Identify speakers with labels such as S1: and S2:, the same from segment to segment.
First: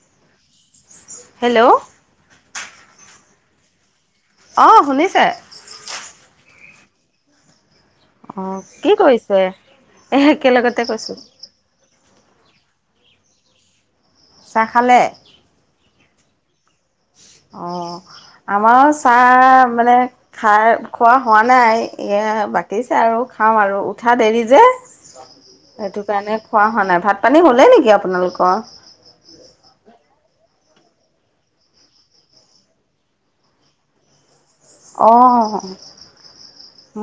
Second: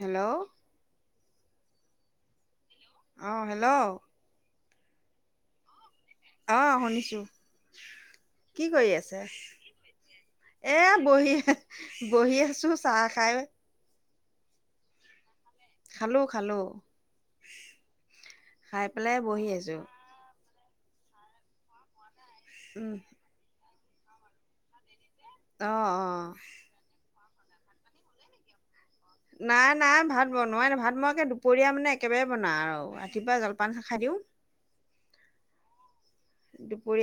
S1: Hello?
S2: Hello?
S1: অ, hello?
S2: অ, শুনিছে।
S1: অ, শুনিছোঁ।
S2: অ
S1: কি কৰি আছে?
S2: কৰিছে এ
S1: এ
S2: একেলগতে কৈছো
S1: বহি বহি আছো, চাহ খাই।
S2: চাহ খালে?
S1: খালো, খালো।
S2: অ, আমাৰো
S1: পেলাই
S2: চাহ
S1: বহি আছোঁ
S2: মানে খাই খোৱা হোৱা নাই। এয়া বাকীছে আৰু খাম আৰু উঠা দেৰি যে।
S1: অঁ
S2: সেইটো
S1: অঁ
S2: কাৰণে খোৱা হোৱা নাই। ভাত, পানী হলেই নেকি আপোনালোকৰ?
S1: নাই নাই ভাত বনোৱাই নাই ভাত মই একে দুপৰীয়া মানে একেবাৰে বনাওঁ আৰু ৰাতিপুৱা জলপান খাই দিওঁ।
S2: অ,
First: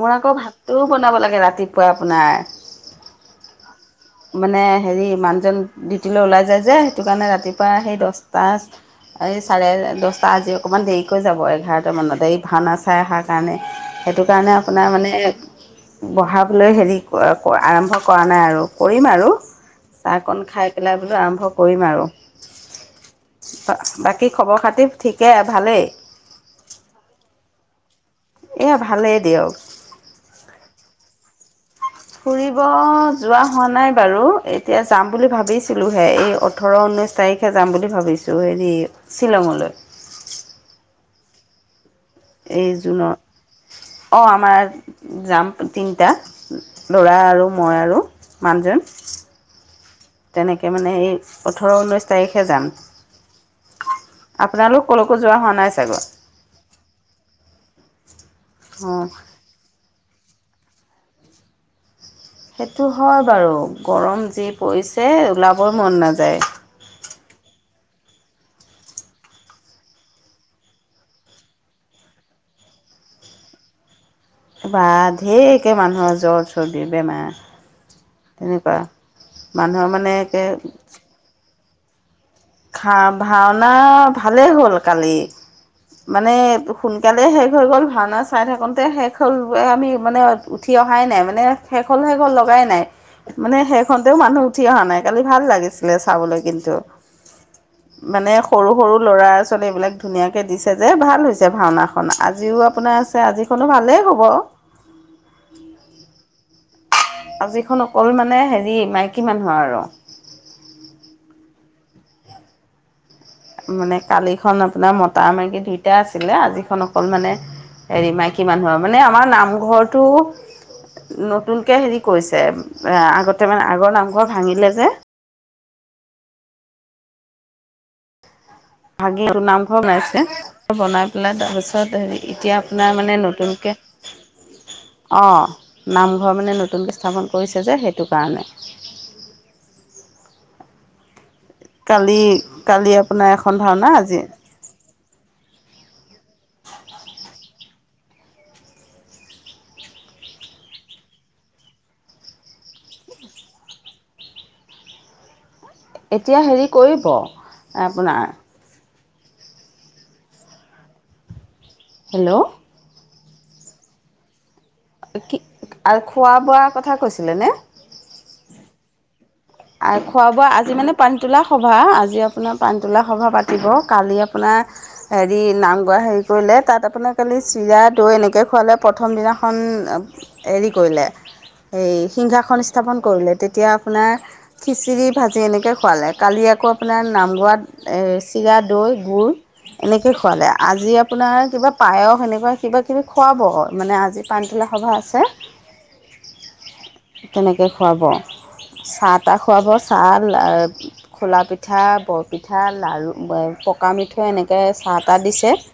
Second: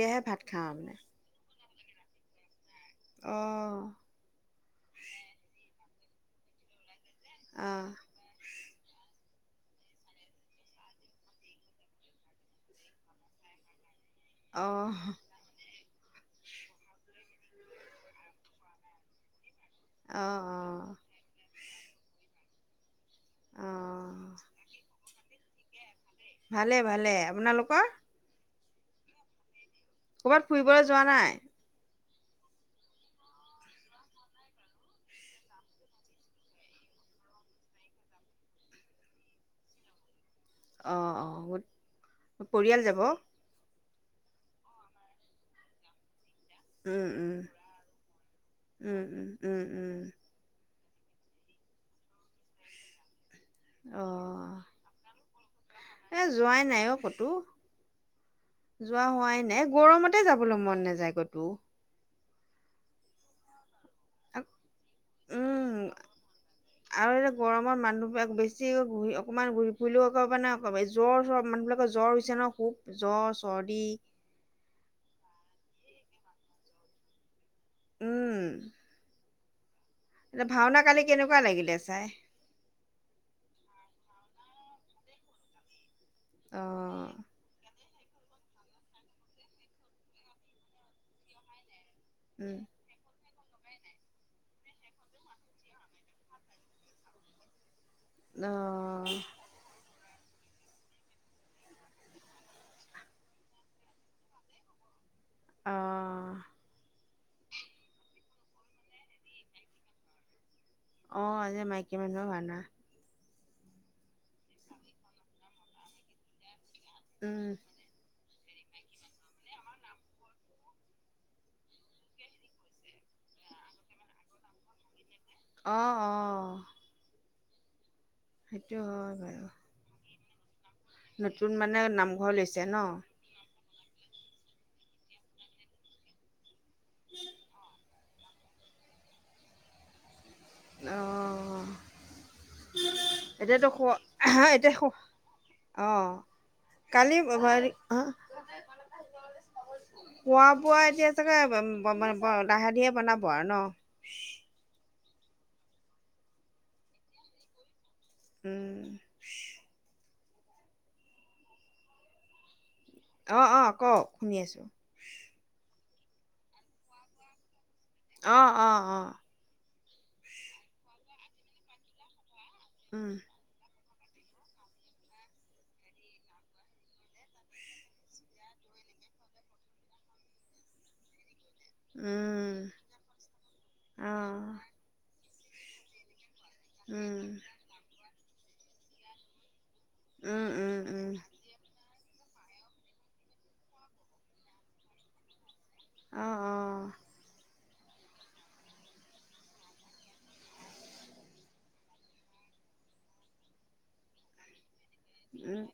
S2: মোৰ আকৌ
S1: ভাত খাওঁ মানে
S2: ভাতটোও বনাব লাগে ৰাতিপুৱা আপোনাৰ।
S1: অ,
S2: মানে হেৰি মানুহজন ডিউটী লৈ ওলাই যায় যে সেইটো কাৰণে ৰাতিপুৱা
S1: অঁ
S2: সেই দহটা। এই চাৰে দহটা আজি অকণমান দেৰিকৈ যাব এঘাৰটা মানত এই ভাওনা চাই অহাৰ কাৰণে। সেইটো কাৰণে আপোনাৰ
S1: অঁ
S2: মানে বঢ়াবলৈ হেৰি আৰম্ভ কৰা নাই আৰু। কৰিম আৰু
S1: অঁ
S2: চাহকণ খাই
S1: অঁ
S2: পেলাইলৈ আৰম্ভ কৰিম আৰু।
S1: অঁ
S2: বাকী খবৰ খাতি ঠিকে ভালেই।
S1: ভালে ভালে আপোনালোকৰ।
S2: এয়া ভালেই দিয়ক।
S1: ক'ৰবাত ফুৰিবলৈ যোৱা নাই।
S2: ফুৰিব যোৱা হোৱা নাই বাৰু এতিয়া যাম বুলি ভাবিছিলো। পলোহে এই ওঠৰ ঊনৈছ তাৰিখে যাম বুলি ভাবিছোঁ হেৰি শ্বিলঙলৈ।
S1: অ, অ,
S2: এই জুনৰ অঁ আমাৰ যাম তিনিটা।
S1: উম
S2: ল'ৰা
S1: উম
S2: আৰু মই আৰু মানুহজন।
S1: উম উম উম উম।
S2: তেনেকে মানে এই ওঠৰ ঊনৈছ। প তাৰিখে যাম
S1: অ
S2: আপোনালোক ক'লৈকো যোৱা হোৱা নাই চাগৈ।
S1: এ যোৱাই নাই অ কতো যোৱা
S2: অঁ
S1: হোৱাই নাই গৰমত। তাতে যাবলৈ মন নাযায় গতো।
S2: সেইটো হয় বাৰু গৰম যি পৰিছে
S1: উম
S2: ওলাবই মন নাযায়।
S1: আৰু এয়া গৰমত মানুহবিলাক বেছি ঘূৰি অকনমান ঘূৰি ফুৰিও এককব নে জ্বৰৰ মানুহবাকৰ জ্বৰ। বিচনৰৰ খুপ জ্বৰ চৰ্দি।
S2: বা ঢেৰকৈ মানুহৰ জ্বৰ চৰ্দি বেমাৰ
S1: উম
S2: তেনেকুৱা। মানুহৰ মানে। একে
S1: এয়া ভাওনা কালি কেনেকুৱা লাগিলে চাই।
S2: খা ভাওনা ভালেই হ'ল কালি মানে
S1: অ
S2: সোনকালে হে। শেষ হৈ গ'ল ভাওনা চাই থাকোঁতে শেষ হ'ল আমি মানে উঠি অহাই নাই মানে। শেষ হল শেষল
S1: উম
S2: লগাই নাই। মানে সেইখনতেও মানুহ উঠি অহা নাই কালি ভাল লাগিছিলে চাবলৈ কিন্তু। মানে
S1: অ
S2: সৰু সৰু ল'ৰা আচল এইবিলাক ধুনীয়াকৈ দিছে যে ভাল হৈছে ভাওনাখন আজিও আপোনাৰ আছে আজিখনো ভালেই হ'ব।
S1: অ,
S2: আজিখন অকল মানে হেৰি মাইকী মানুহ আৰু।
S1: অ, আজ মাইকী মান ম ভ ন।
S2: মানে কালিখন আপোনাৰ মতা মাৰকী দুইটা আছিলে আজিখন অকল মানে।
S1: উম
S2: হেৰি মাইকী মানুহৰ মানে আমাৰ নামঘৰটো। নতুনকৈ হেৰি কৰিছে আগতে মানে আগৰ নামঘৰ ভাঙিলে যে।
S1: অ, অ, সেইটো হয়
S2: ভাগে তোৰ
S1: বাৰু
S2: নাম কনাইছে। বনাই পেলাই
S1: নতুন মানে
S2: তাৰপিছত
S1: নামঘৰ
S2: এতিয়া
S1: লৈছে
S2: আপোনাৰ
S1: ন
S2: মানে নতুনকৈ। অ, নামঘৰ মানে নতুনকৈ স্থাপন কৰিছে যে সেইটো কাৰণে।
S1: অ,
S2: কালি কালি আপোনাৰ এখন ধওনা আজি।
S1: হা এতিয়া ক অ, কালি খোৱা বোৱা এতিয়া চাগে লাহ দিয়ে বনাব আৰু ন।
S2: এতিয়া হেৰি কৰিব আপোনাৰ
S1: উম,
S2: হেল্ল'।
S1: অ, অ, ক', শুনি আছোঁ।
S2: কি আল খোৱা-বোৱা কথা কৈছিলে নে?
S1: অ, অ, অ।
S2: আ, খোৱা বোৱা আজি মানে পানীতোলা সভা। আজি আপোনাৰ পানীতোলা
S1: উম
S2: সভা পা তিব। কালি আপোনাৰ হেৰি, নাম গোৱা হেৰি কৰিলে। তাত আপোনাৰ তালি চিৰা দৈ এনেকে খোৱালে। প্ৰথম দিনাখন হেৰি কৰিলে এই
S1: উম
S2: সিংহাসন স্থাপন কৰিলে। তেতিয়া আপোনাৰ
S1: অঁ
S2: খিচিৰি ভাজি এনেকৈ খোৱালে। কালি আকৌ আপোনাৰ
S1: উম
S2: নামগোৱাত চিৰা-দৈ গুৰ। এনেকে
S1: উম
S2: খোৱালে।
S1: উম
S2: আজি
S1: উম
S2: আপোনাৰ কিবা পায়স সেনেকুৱা কিবাকিবি খুৱাব, মানে আজি পনীতোলা সভা আছে।
S1: অ' অ'।
S2: তেনেকে খুৱাব। চাহ-তাহ খুৱাব, চা লা খোলা পিঠা, বৰপিঠা, লাৰু, পকা মিঠৈ এনেকৈ চাট
S1: উম।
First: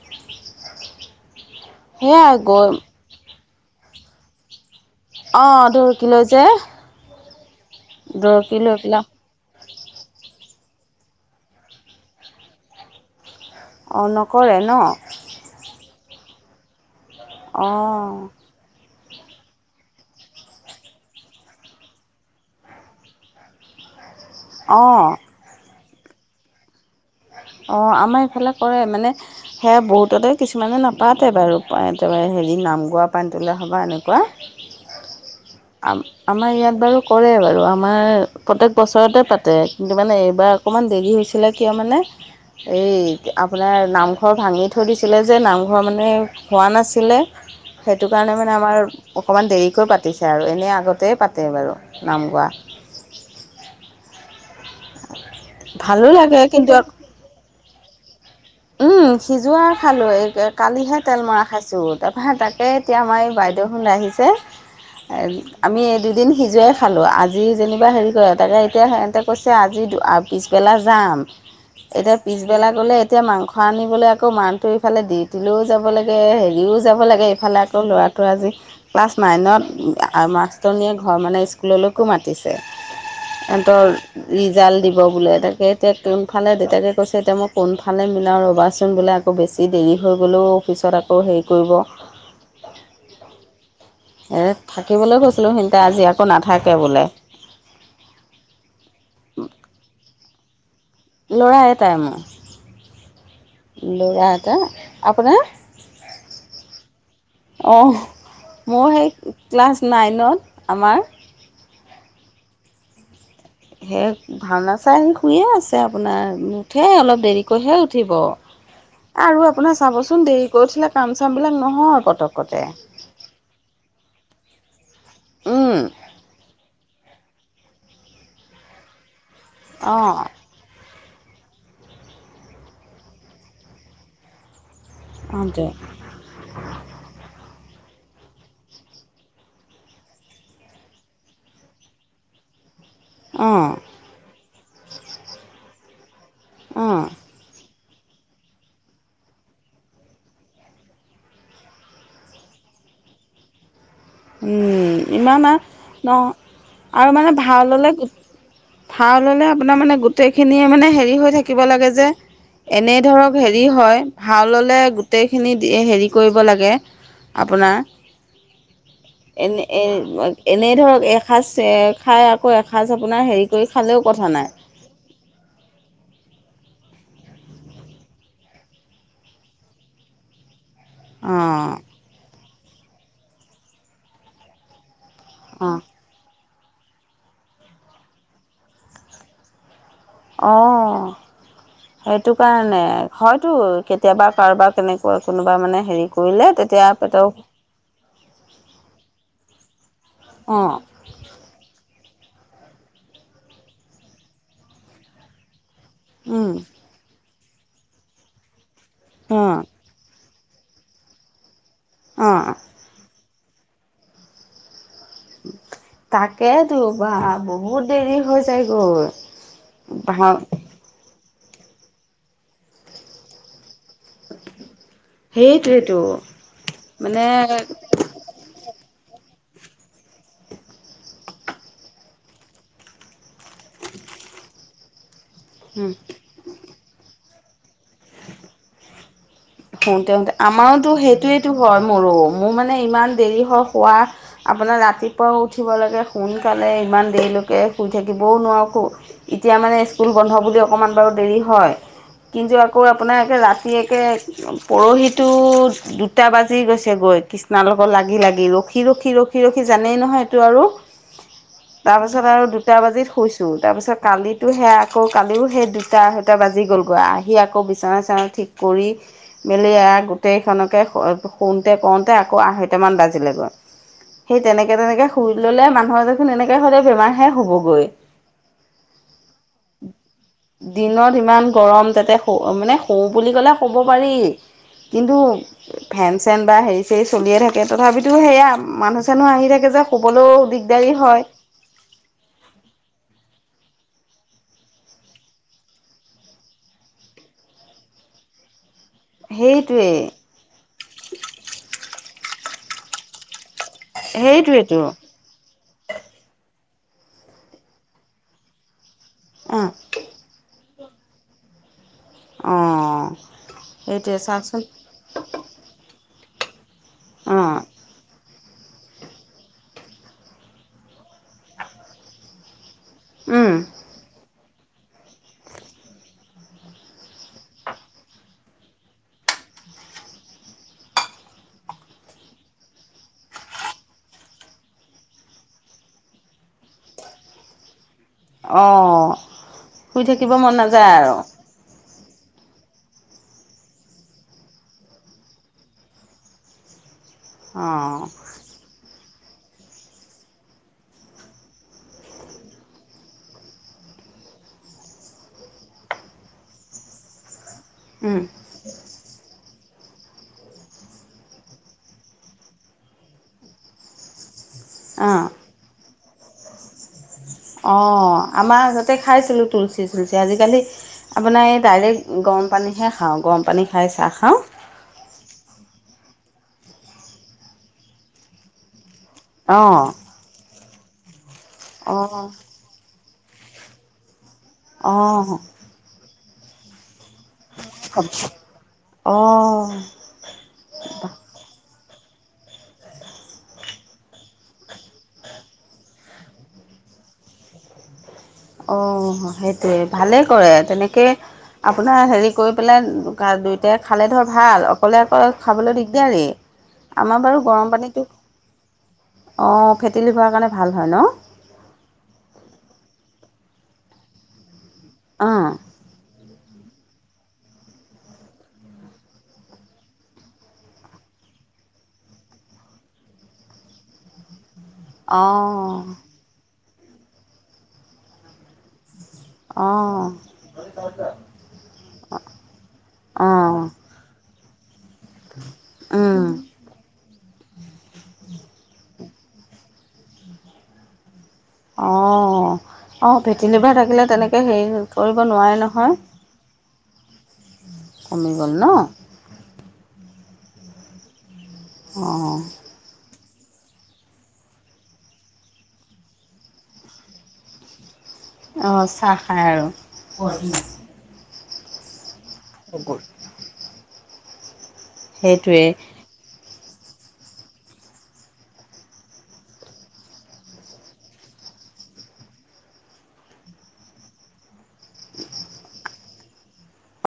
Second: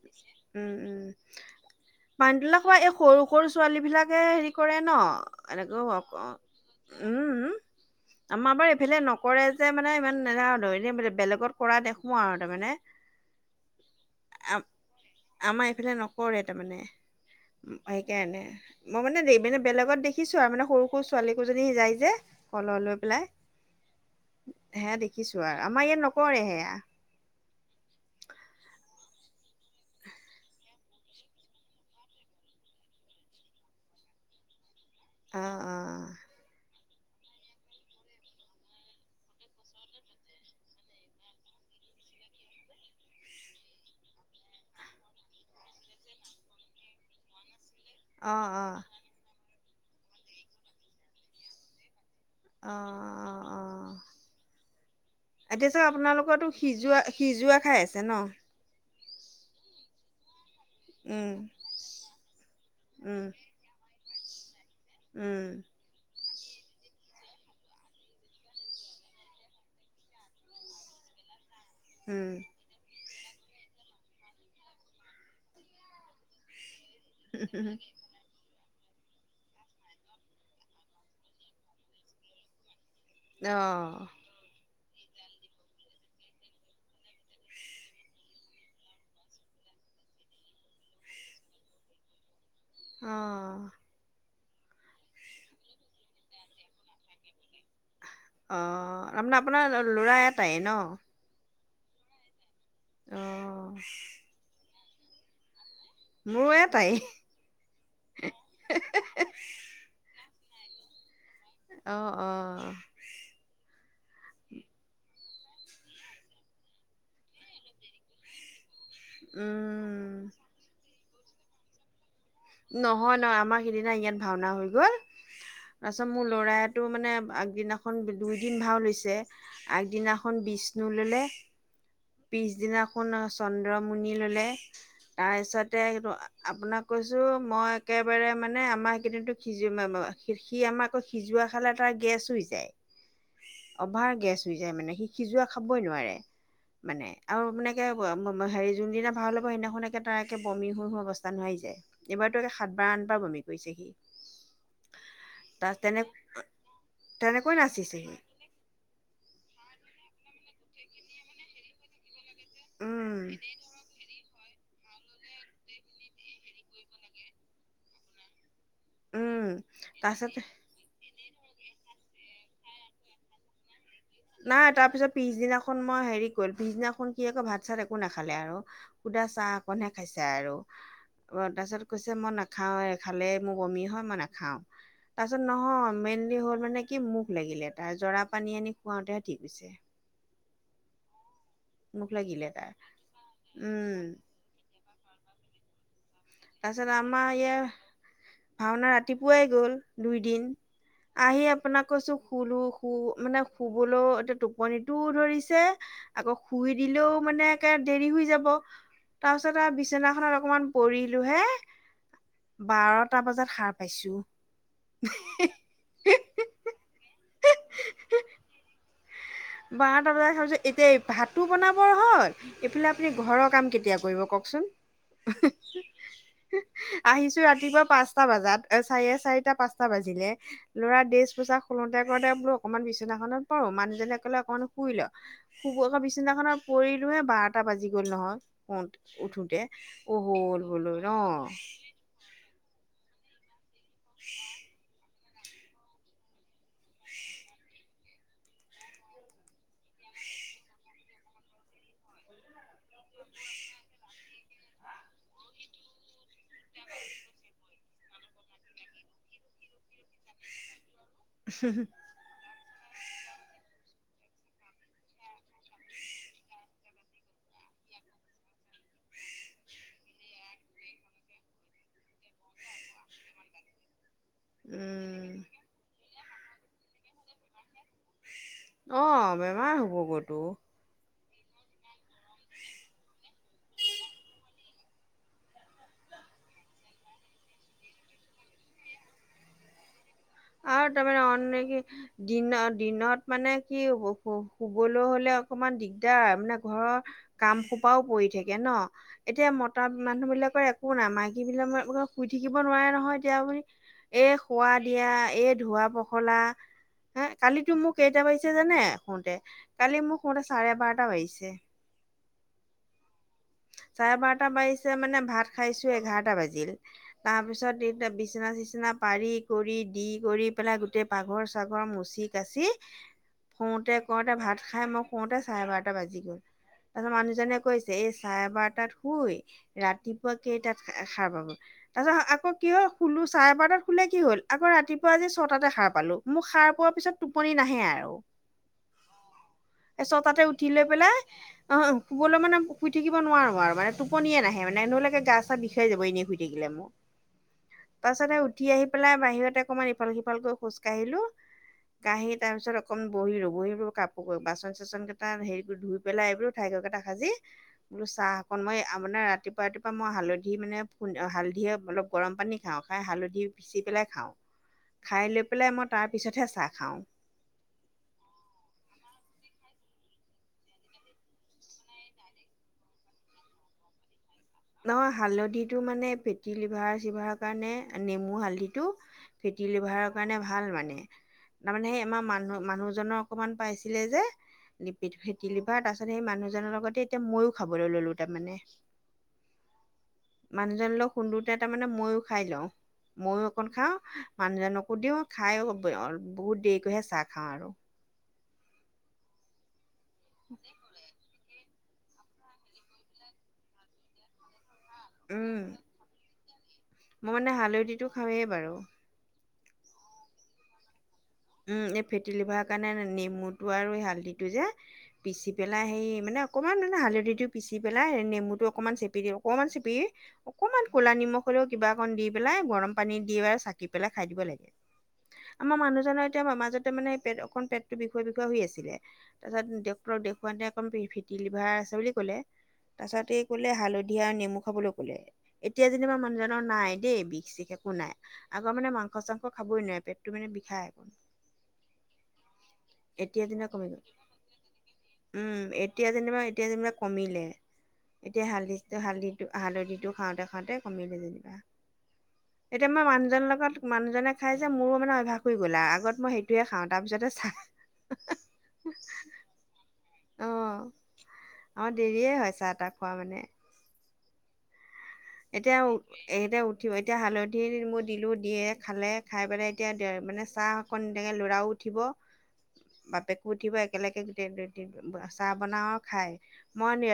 S1: উম, উম।
S2: সেয়াই
S1: মানতোলা
S2: গৈ
S1: খোৱা এই সৰু সৰু ছোৱালী বিলাকে হেৰি কৰে ন',
S2: অঁ
S1: এনেকৈও
S2: দৰকী
S1: হওক
S2: লৈ যে
S1: অ'। উম।
S2: দৰকী
S1: আমাৰ বাৰ
S2: লৈ
S1: এইফালে
S2: পেলাই
S1: নক কৰে যে মানে ইমান [unintelligible] এনে বেলেগত কৰা দেখোঁ আৰু তাৰমানে।
S2: অ' নকৰে ন'?
S1: আমাৰ এইফালে নকৰে তাৰমানে,
S2: অঁ
S1: সেইকাৰণে। মই মানে দেইবিনে বেলেগত দেখিছোঁ আৰু মানে সৰু সৰু ছোৱালীকোজনী যায় যে কলহ লৈ পেলাই।
S2: অঁ
S1: সেয়া দেখিছোঁ আৰু, আমাৰ ইয়াত নকৰে সেয়া।
S2: অ', আমাৰ এইফালে কৰে মানে সেয়া বহুততে কিছুমানে নাপ পাতে বাৰু প্ৰায় এত'বাৰে হেৰি, নাম গোৱা পানটোলা সবা এনেকুৱা।
S1: অ অ
S2: আম, আমাৰ ইয়াত বাৰু কৰে বাৰু আমাৰ প্ৰত্যেক বছৰতে পাতে। কিন্তু মানে এইবাৰ অকণমান দেৰি হৈছিলে কিয় মানে এই আপোনাৰ নাম ঘৰ ভাঙি থৈ দিছিলে যে, নামঘৰ মানে হোৱা নাছিলে সেইটো
S1: অ
S2: কাৰণে মানে
S1: অ
S2: আমাৰ অকণমান দেৰিকৈ পাতিছে আৰু। এনেই আগতেই পাতে বাৰু নামগোৱা।
S1: অ' অ', অ'। এতিয়াজ
S2: ভালো লাগে
S1: আপোনালোকটো
S2: কিন্তু
S1: সিজোৱা সিজোৱা খাই আছে ন'।
S2: উম। সিজোৱা খালোঁ এইক' কালিহে তেল মৰা
S1: উম
S2: খাইছোঁ। তাৰপৰা তাকে এতিয়া আমাৰ
S1: উম
S2: এই বাইদেউখোন আহিছে।
S1: উম
S2: আমিএদ দুদিন সিজোৱাই খালোঁ। আজি যেনিবা হেৰি কৰে, তাকে এতিয়া সেহেতে কৈছে আজি পিছবেলা যাম।
S1: [inaudible]
S2: এতিয়া পিছবেলা গ'লে, এতিয়া মাংস আনিবলৈ আকৌ মানটো ইফালে ডিউটিলও যাব লা গে হেৰিও যাব লাগে। এইফালে আকৌ ল'ৰা ত' আজি ক্লাছ নাইনত মাষ্টৰনীয়ে ঘৰ মানে স্কুললৈকো মাতি তিছে।
S1: অ
S2: সেনতৰ ৰিজাল্ট দিব বোলে। তাকে এতিয়া কোনফালে দেউতাকে কৈছে এতিয়া মই কোন ফালে মিলাওঁ ৰ'বাচোন। বোলে আকৌ বেছি দেৰি হৈ গ'লেও পিছত আকৌ হেৰি কৰিব।
S1: অ'।
S2: এৰে থাকিবলৈ কছিলোঁ, সিনতে আজি আকৌ নাথাকে বোলে।
S1: অ', আপনাৰ আপোনাৰ ল'ৰা এটাই ন'?
S2: ল'ৰা এটাই মোৰ।
S1: অ'।
S2: ল'ৰা এটাই। আপোনাৰ?
S1: মোৰ এটাই।
S2: অহ, মোৰ সেই ক্লাছ নাইনত, আমাৰ।
S1: অ' অ'।
S2: সেই ভাওনা চাই শুইয়ে আছে আপোনাৰ নুঠে অলপ দেৰি। কৈহে উঠিব আৰু আপোনাৰ চাবচোন
S1: উম।
S2: দেৰি কৰি উঠিলে কাম চামবিলাক নহয় পতক।
S1: নহয় নহ আমাৰ সিদিনা ইয়াত ভাওনা হৈ গল। মোৰ ল'ৰাইতটো মানে আগদিনাখন দুই দিন ভাও লৈছে
S2: অঁ
S1: আগদিনাখন বি। বিষ্ণু ললে পিছদিনাখন চন্দ্ৰমুনি ললে
S2: অঁ দে
S1: তাৰপিছতেটো আপোনাক কৈো মই একেবাৰে মানে আমাৰ কেইদিনো সিজো সি আমাক আ সিজোৱা খালে তাৰ গেছ হৈ যায়
S2: অঁ
S1: অভাৰ গেছ হৈ যায় মানে সি সিজোৱা খাবই নোৱাৰে
S2: অঁ
S1: মানে আৰু মানেকে হেৰি যোনদিনা ভাল হ'ব সেইদিনাখনকৈ তাৰ একে বমি হৈহো অৱস্থা নোৱাৰি যায় এইবাৰতো একে সাত বাৰ আঠ বাৰ বমি কৰিছেহি
S2: ইমান আৰু ন আৰু মানে
S1: তেনেকৈ নাচিছে
S2: ভাললৈ
S1: সি
S2: ভাও ল'লে আপোনাৰ মানে গোটেইখিনিয়ে মানে হেৰি হৈ থাকিব লাগে যে এনেই
S1: উম
S2: ধৰক হেৰি হয় হাউ ল'লে গোটেইখিনি হেৰি কৰিব লাগে আপোনাৰ
S1: উম
S2: এনে
S1: তাৰপিছত
S2: এনেই ধৰক এসাঁজ খাই আকৌ এসাঁজ আপোনাৰ হেৰি কৰি খালেও কথা
S1: নাই তাৰ পিছত পিছদিনাখন মই হেৰি কৰিল পিছদিনাখন কি আকৌ ভাত চাত একো নাখালে আৰু সুদা চাহ অকণহে খাইছে আৰু অ
S2: অঁ
S1: তাৰপিছত কৈছে মই নাখাওঁ খালে মোৰ বমি হয় মই নাখাওঁ তাৰপিছত
S2: অঁ
S1: নহয় মেইনলি হ'ল মানে কি মুখ লাগিলে তাৰ জৰা পানী আনি খুৱাওঁতেহে ঠিক হৈছে
S2: অঁ
S1: মুখ
S2: সেইটো
S1: লাগিলে তাৰ
S2: কাৰণে হয়তো
S1: উম
S2: কেতিয়াবা কাৰোবাৰ কেনেকুৱৈ কোনোবা মানে হেৰি কৰিলে তেতিয়া
S1: তাৰপিছত
S2: পেটৰ
S1: আমাৰ ইয়াৰ ভাওনা ৰাতিপুৱাই গ'ল দুইদিন
S2: অঁ
S1: আহি আপোনাক কৈছো শুলো শু মানে শুবলৈও এতিয়া টোপনিটোও ধৰিছে আকৌ
S2: উম
S1: শুই দিলেও মানে একে দেৰি হৈ যাব
S2: অঁ
S1: তাৰপিছত আৰু বিচনাখনাত অলকমান কৰিলোঁহে
S2: অঁ
S1: বাৰটা বজাত সাৰ পাইছো
S2: তাকেতো বা বহুত দেৰি হৈ যাই গ'ল
S1: বাঁ তটা বজাই খাব এতিয়া ভাতো বনাবৰ হ'ল এইফালে আপুনি ঘৰৰ কাম কেতিয়া কৰিব কওকচোন
S2: সেইটোৱেতো মানে
S1: আহিছোঁ ৰাতিপুৱা পাঁচটা বজাত চাৰে চাৰিটা পাঁচটা বাজিলে ল'ৰা দছ পোছাক সুলতে কৰোতোই বোলো অকণমান বিছনাখনত পাৰো মানুহজনে লে অকণমান শুই ল শুব বিচিনাখননৰ পৰিলোহে বাৰটা বাজি গ'ল নহয় ক উঠো
S2: সতেতে আমাৰো সেইটোয়েইটো হয় মোৰো মোৰ মানে ইমান দেৰি হয় শোৱা আপোনাৰ ৰাতিপুৱাও উঠিব লাগে সোনকালে ইমান দেৰিলৈকে শুই থাকিবও নোৱাৰোকো এতিয়া মানে স্কুল বন্ধ বুলি অকণমান বাৰু দেৰি হয় কিন্তু আকৌ আপোনাৰে ৰাতি এক একে পৰহিটো দুটা বাজি গৈছে গৈ কৃষ্ণাল [inaudible] তাৰপাছত আৰু দুটা বাজিতুইছো তাৰ পিছ কিতো সেয়া আকৌ কালিও সেই দুটা আঢ়টা বাজি গ'ল আহি আকৌ বিচনা চ ঠিক কৰি মেলে আ গো গোটেইখনকে শুওঁতে কওঁতে আকৌ আঢ়ৈটামান বাজিলেগৈ সেই তেনেকৈ তেনেকৈ শুই
S1: উম
S2: ল'লে মানুহৰ এনেকে হলে বেমাৰ হে হ'বগৈ
S1: অ' বেমাৰ হ'ব গ'তো।
S2: দিনত ইমান গৰম তাতে শ মানে শওঁ বুলি ক'লে শ'ব পাৰি, কিন্তু ফেন চেন বা হেৰি চেৰি চলিয়ে থাকে তথাপিতো সেয়া মানুহ চেনহ আহি থাকে যে শুবলৈও
S1: আৰু
S2: দিগদাৰী
S1: তাৰমানে
S2: হয়।
S1: অন নেকি। দিনত, দিনত মানে কি শুবলৈ হ'লে, অকণমান দিগদাৰ মানে ঘৰৰ কাম খোপাও পৰি থাকে ন। এতিয়া মতা
S2: সেইটোৱেই
S1: মানুহ বিলাকৰ একো নাই মাইকী বিলাক শুই থাকিব নোৱাৰে নহয়, এতিয়া আপুনি এই খোৱা
S2: সেইটোৱেইটো
S1: দিয়া এই ধোৱা পখলা, হা কালিতো মোক কেইটা বাজিছে জানে শুতে,
S2: অ'।
S1: কালি মোক স চাৰে বাৰটা বাজিছে।
S2: অ'।
S1: চাৰে
S2: সেইটোৱে
S1: বাৰটা
S2: চাওকচোন
S1: বাজিছে মানে ভাত খাইছো এঘাৰটা বাজিল।
S2: অ',
S1: তাৰপিছত এতিয়া বিচনা চিচিনা পাৰি কৰি দি কৰি পেলাই গোটেই পাঘৰ চাগৰ মচি কাচি,
S2: উম,
S1: শুতে শুতে ভাত খাই মই শুতে চাৰে বাৰটা বাজি গ'ল, তাৰপিছত মানুহজনে কৈছে এই চাৰে বাৰটাত শুই, ৰাতিপুৱা কেইটাত খাৰ পাব তাৰ পাছত আকৌ কি হ'ল শুলো চাৰে বাৰটাত শুলে কি হ'ল আকৌ ৰাতিপুৱা আজি ছটাতে সাৰ পালো। মোক সাৰ পোৱাৰ পিছত টোপনি নাহে আৰু।
S2: অ', শুই
S1: ছ
S2: থাকিব
S1: তাতে
S2: মন
S1: উঠি লৈ
S2: নাযায়
S1: পেলাই
S2: আৰু
S1: আহ, শুবলৈ মানে শুই থাকিব নোৱাৰো আৰু মানে টোপনিয়ে নাহে মানে নহলেকে গা চা বিষাই যাব এনেই শুই থাকিলে মোৰ।
S2: অ',
S1: তাৰছতে উঠি আহি পেলাই বাহিৰত অকমান ইফাল সিফালকৈ খোজ কাঢ়িলো। কাঁহি তাৰ পিছত অকণ বহীলোঁ বহী পিনে কাপোৰ বাচন চাচন কেইটা হেৰি কৰি ধুই পেলাই এইবোৰো ঠাই গকেইটা সাজি বোলো,
S2: উম,
S1: চাহ অকণ মই আপোনাৰ ৰাতিপুৱা ৰাতিপা মই হালধি খুন্দি হালধিয়ে অলপ গৰম পানী খাওঁ খাই হালধি পিচি পেলাই খাওঁ, খাই
S2: অ',
S1: লৈ পেলাই মই তাৰপিছতহে চাহ খাওঁ।
S2: অ', 'আমাৰ আগতে খাইছিলোঁ তুলসী চুলচী আজিকালি আপোনাৰ এই ডাইৰেক্ট গৰম পানীহে খাওঁ গৰম পানী খাই চাহ খাওঁ।
S1: নহয় হালধিটো মানে ফেটি লিভাৰ চিভাৰৰ কাৰণে নেমু হালধিটো ফেটি
S2: অ',
S1: লিভাৰৰ কাৰণে ভাল মানে, তাৰমানানে সেই আমাৰ
S2: অ',
S1: মানুহ মানুহজনৰ অকনমান পাইছিলে যে লিপি
S2: অ',
S1: ফেটি লিভাৰ, তাৰ পিছত সেই মানুহজনৰ লগতে এতিয়া মইয়ো খাবলৈ ললো তাৰমানে।
S2: অ'।
S1: মানুহজনলৈ সুন্দোতে তাৰমানে মইয়ো খাই লওঁ। ময়ো অকণ খাওঁ মানুহজনকো দিওঁ খাইো বহুত দেৰিকৈহে চাহ খাওঁ আৰু।
S2: অ', সেইটোৱে ভালে কৰে তেনেকে আপোনাৰ হেৰি কৰি পেলাই দুয়োটাই খালে ধৰ ভাল অকলে অকৌ
S1: উম
S2: খাবলৈ দিগদাৰী। আমাৰ
S1: মই
S2: বাৰু
S1: মানে
S2: গৰম পানীটো
S1: হালধিটো খাওঁৱেই বাৰু
S2: অ', ফেটেলী লিভাৰৰ কাৰণে ভাল হয় ন।
S1: উ, এই ফেটি লিভাৰৰ কাৰণে নেমুটো আৰু এই হালধিটো যে, পিচি
S2: অঁ
S1: পেলাই সেই মানে অকণমান মানে হালধিটো পিচি পেলাই নেমুটো অকণমান চেপি দিওঁ অকণমান চেপি অকমান ক'লা নিমখ হ'লেও কিবা অকণ দি পেলাই গৰম পানী দি চাকি পেলাই খাই দিব লাগে। আমাৰ
S2: অঁ
S1: মানুহজনৰ এতিয়া মাজতে মানে পেট অকন পেটটোৰ বিষয় বিষয় হৈ আছিলে। তাৰপিছত
S2: অঁ
S1: ডক্তৰক দেখুবাতে অকণ ফেটি ডিলিভাৰ আছে বুলি ক'লে, তাৰ পাছতে
S2: অঁ
S1: ক'লে হালধি আৰু নেমু খাবলৈ এতিয়া যেনিবা
S2: উম
S1: মানুজন নাই দেই বিষ চিষ একো নাই আগৰ মানে মাংস চাংস খাবই নোৱাৰে পেটটো মানে বিষায়।
S2: অ'। কৰিব নোৱাৰে
S1: উম,
S2: নহয়
S1: এতিয়া যেনিবা এতিয়া যেনিবা কমিলে।
S2: কমি
S1: এতিয়া
S2: গ'ল ন
S1: হালধিটো হালধিটো হালধিটো খাওঁতে খাওঁতে কমিলে যেনিবা।
S2: অ'।
S1: এতিয়া মই মানুহজনৰ লগত মানুহজনে খাই যে মোৰো মানে অভ্যাস হৈ গ'লা আগত মই সেইটোয়ে খাওঁ তাৰপিছতে চাহ
S2: অহ, চাহ খায় আৰু।
S1: অ, দেৰিয়ে হয় চাহ-তাহ খোৱা মানে।
S2: সেইটোৱে
S1: এতিয়া এইতে উঠিব এতিয়া হালধি নেমু দিলোঁ, দিয়ে খালে খাই পেলাই এতিয়া মানে চাহ অকণ দেৰিকে ল'ৰাও উঠিব। বাপেকো উঠিব একেলগে গোটেই চাহ বনাওঁ আৰু খাই। মই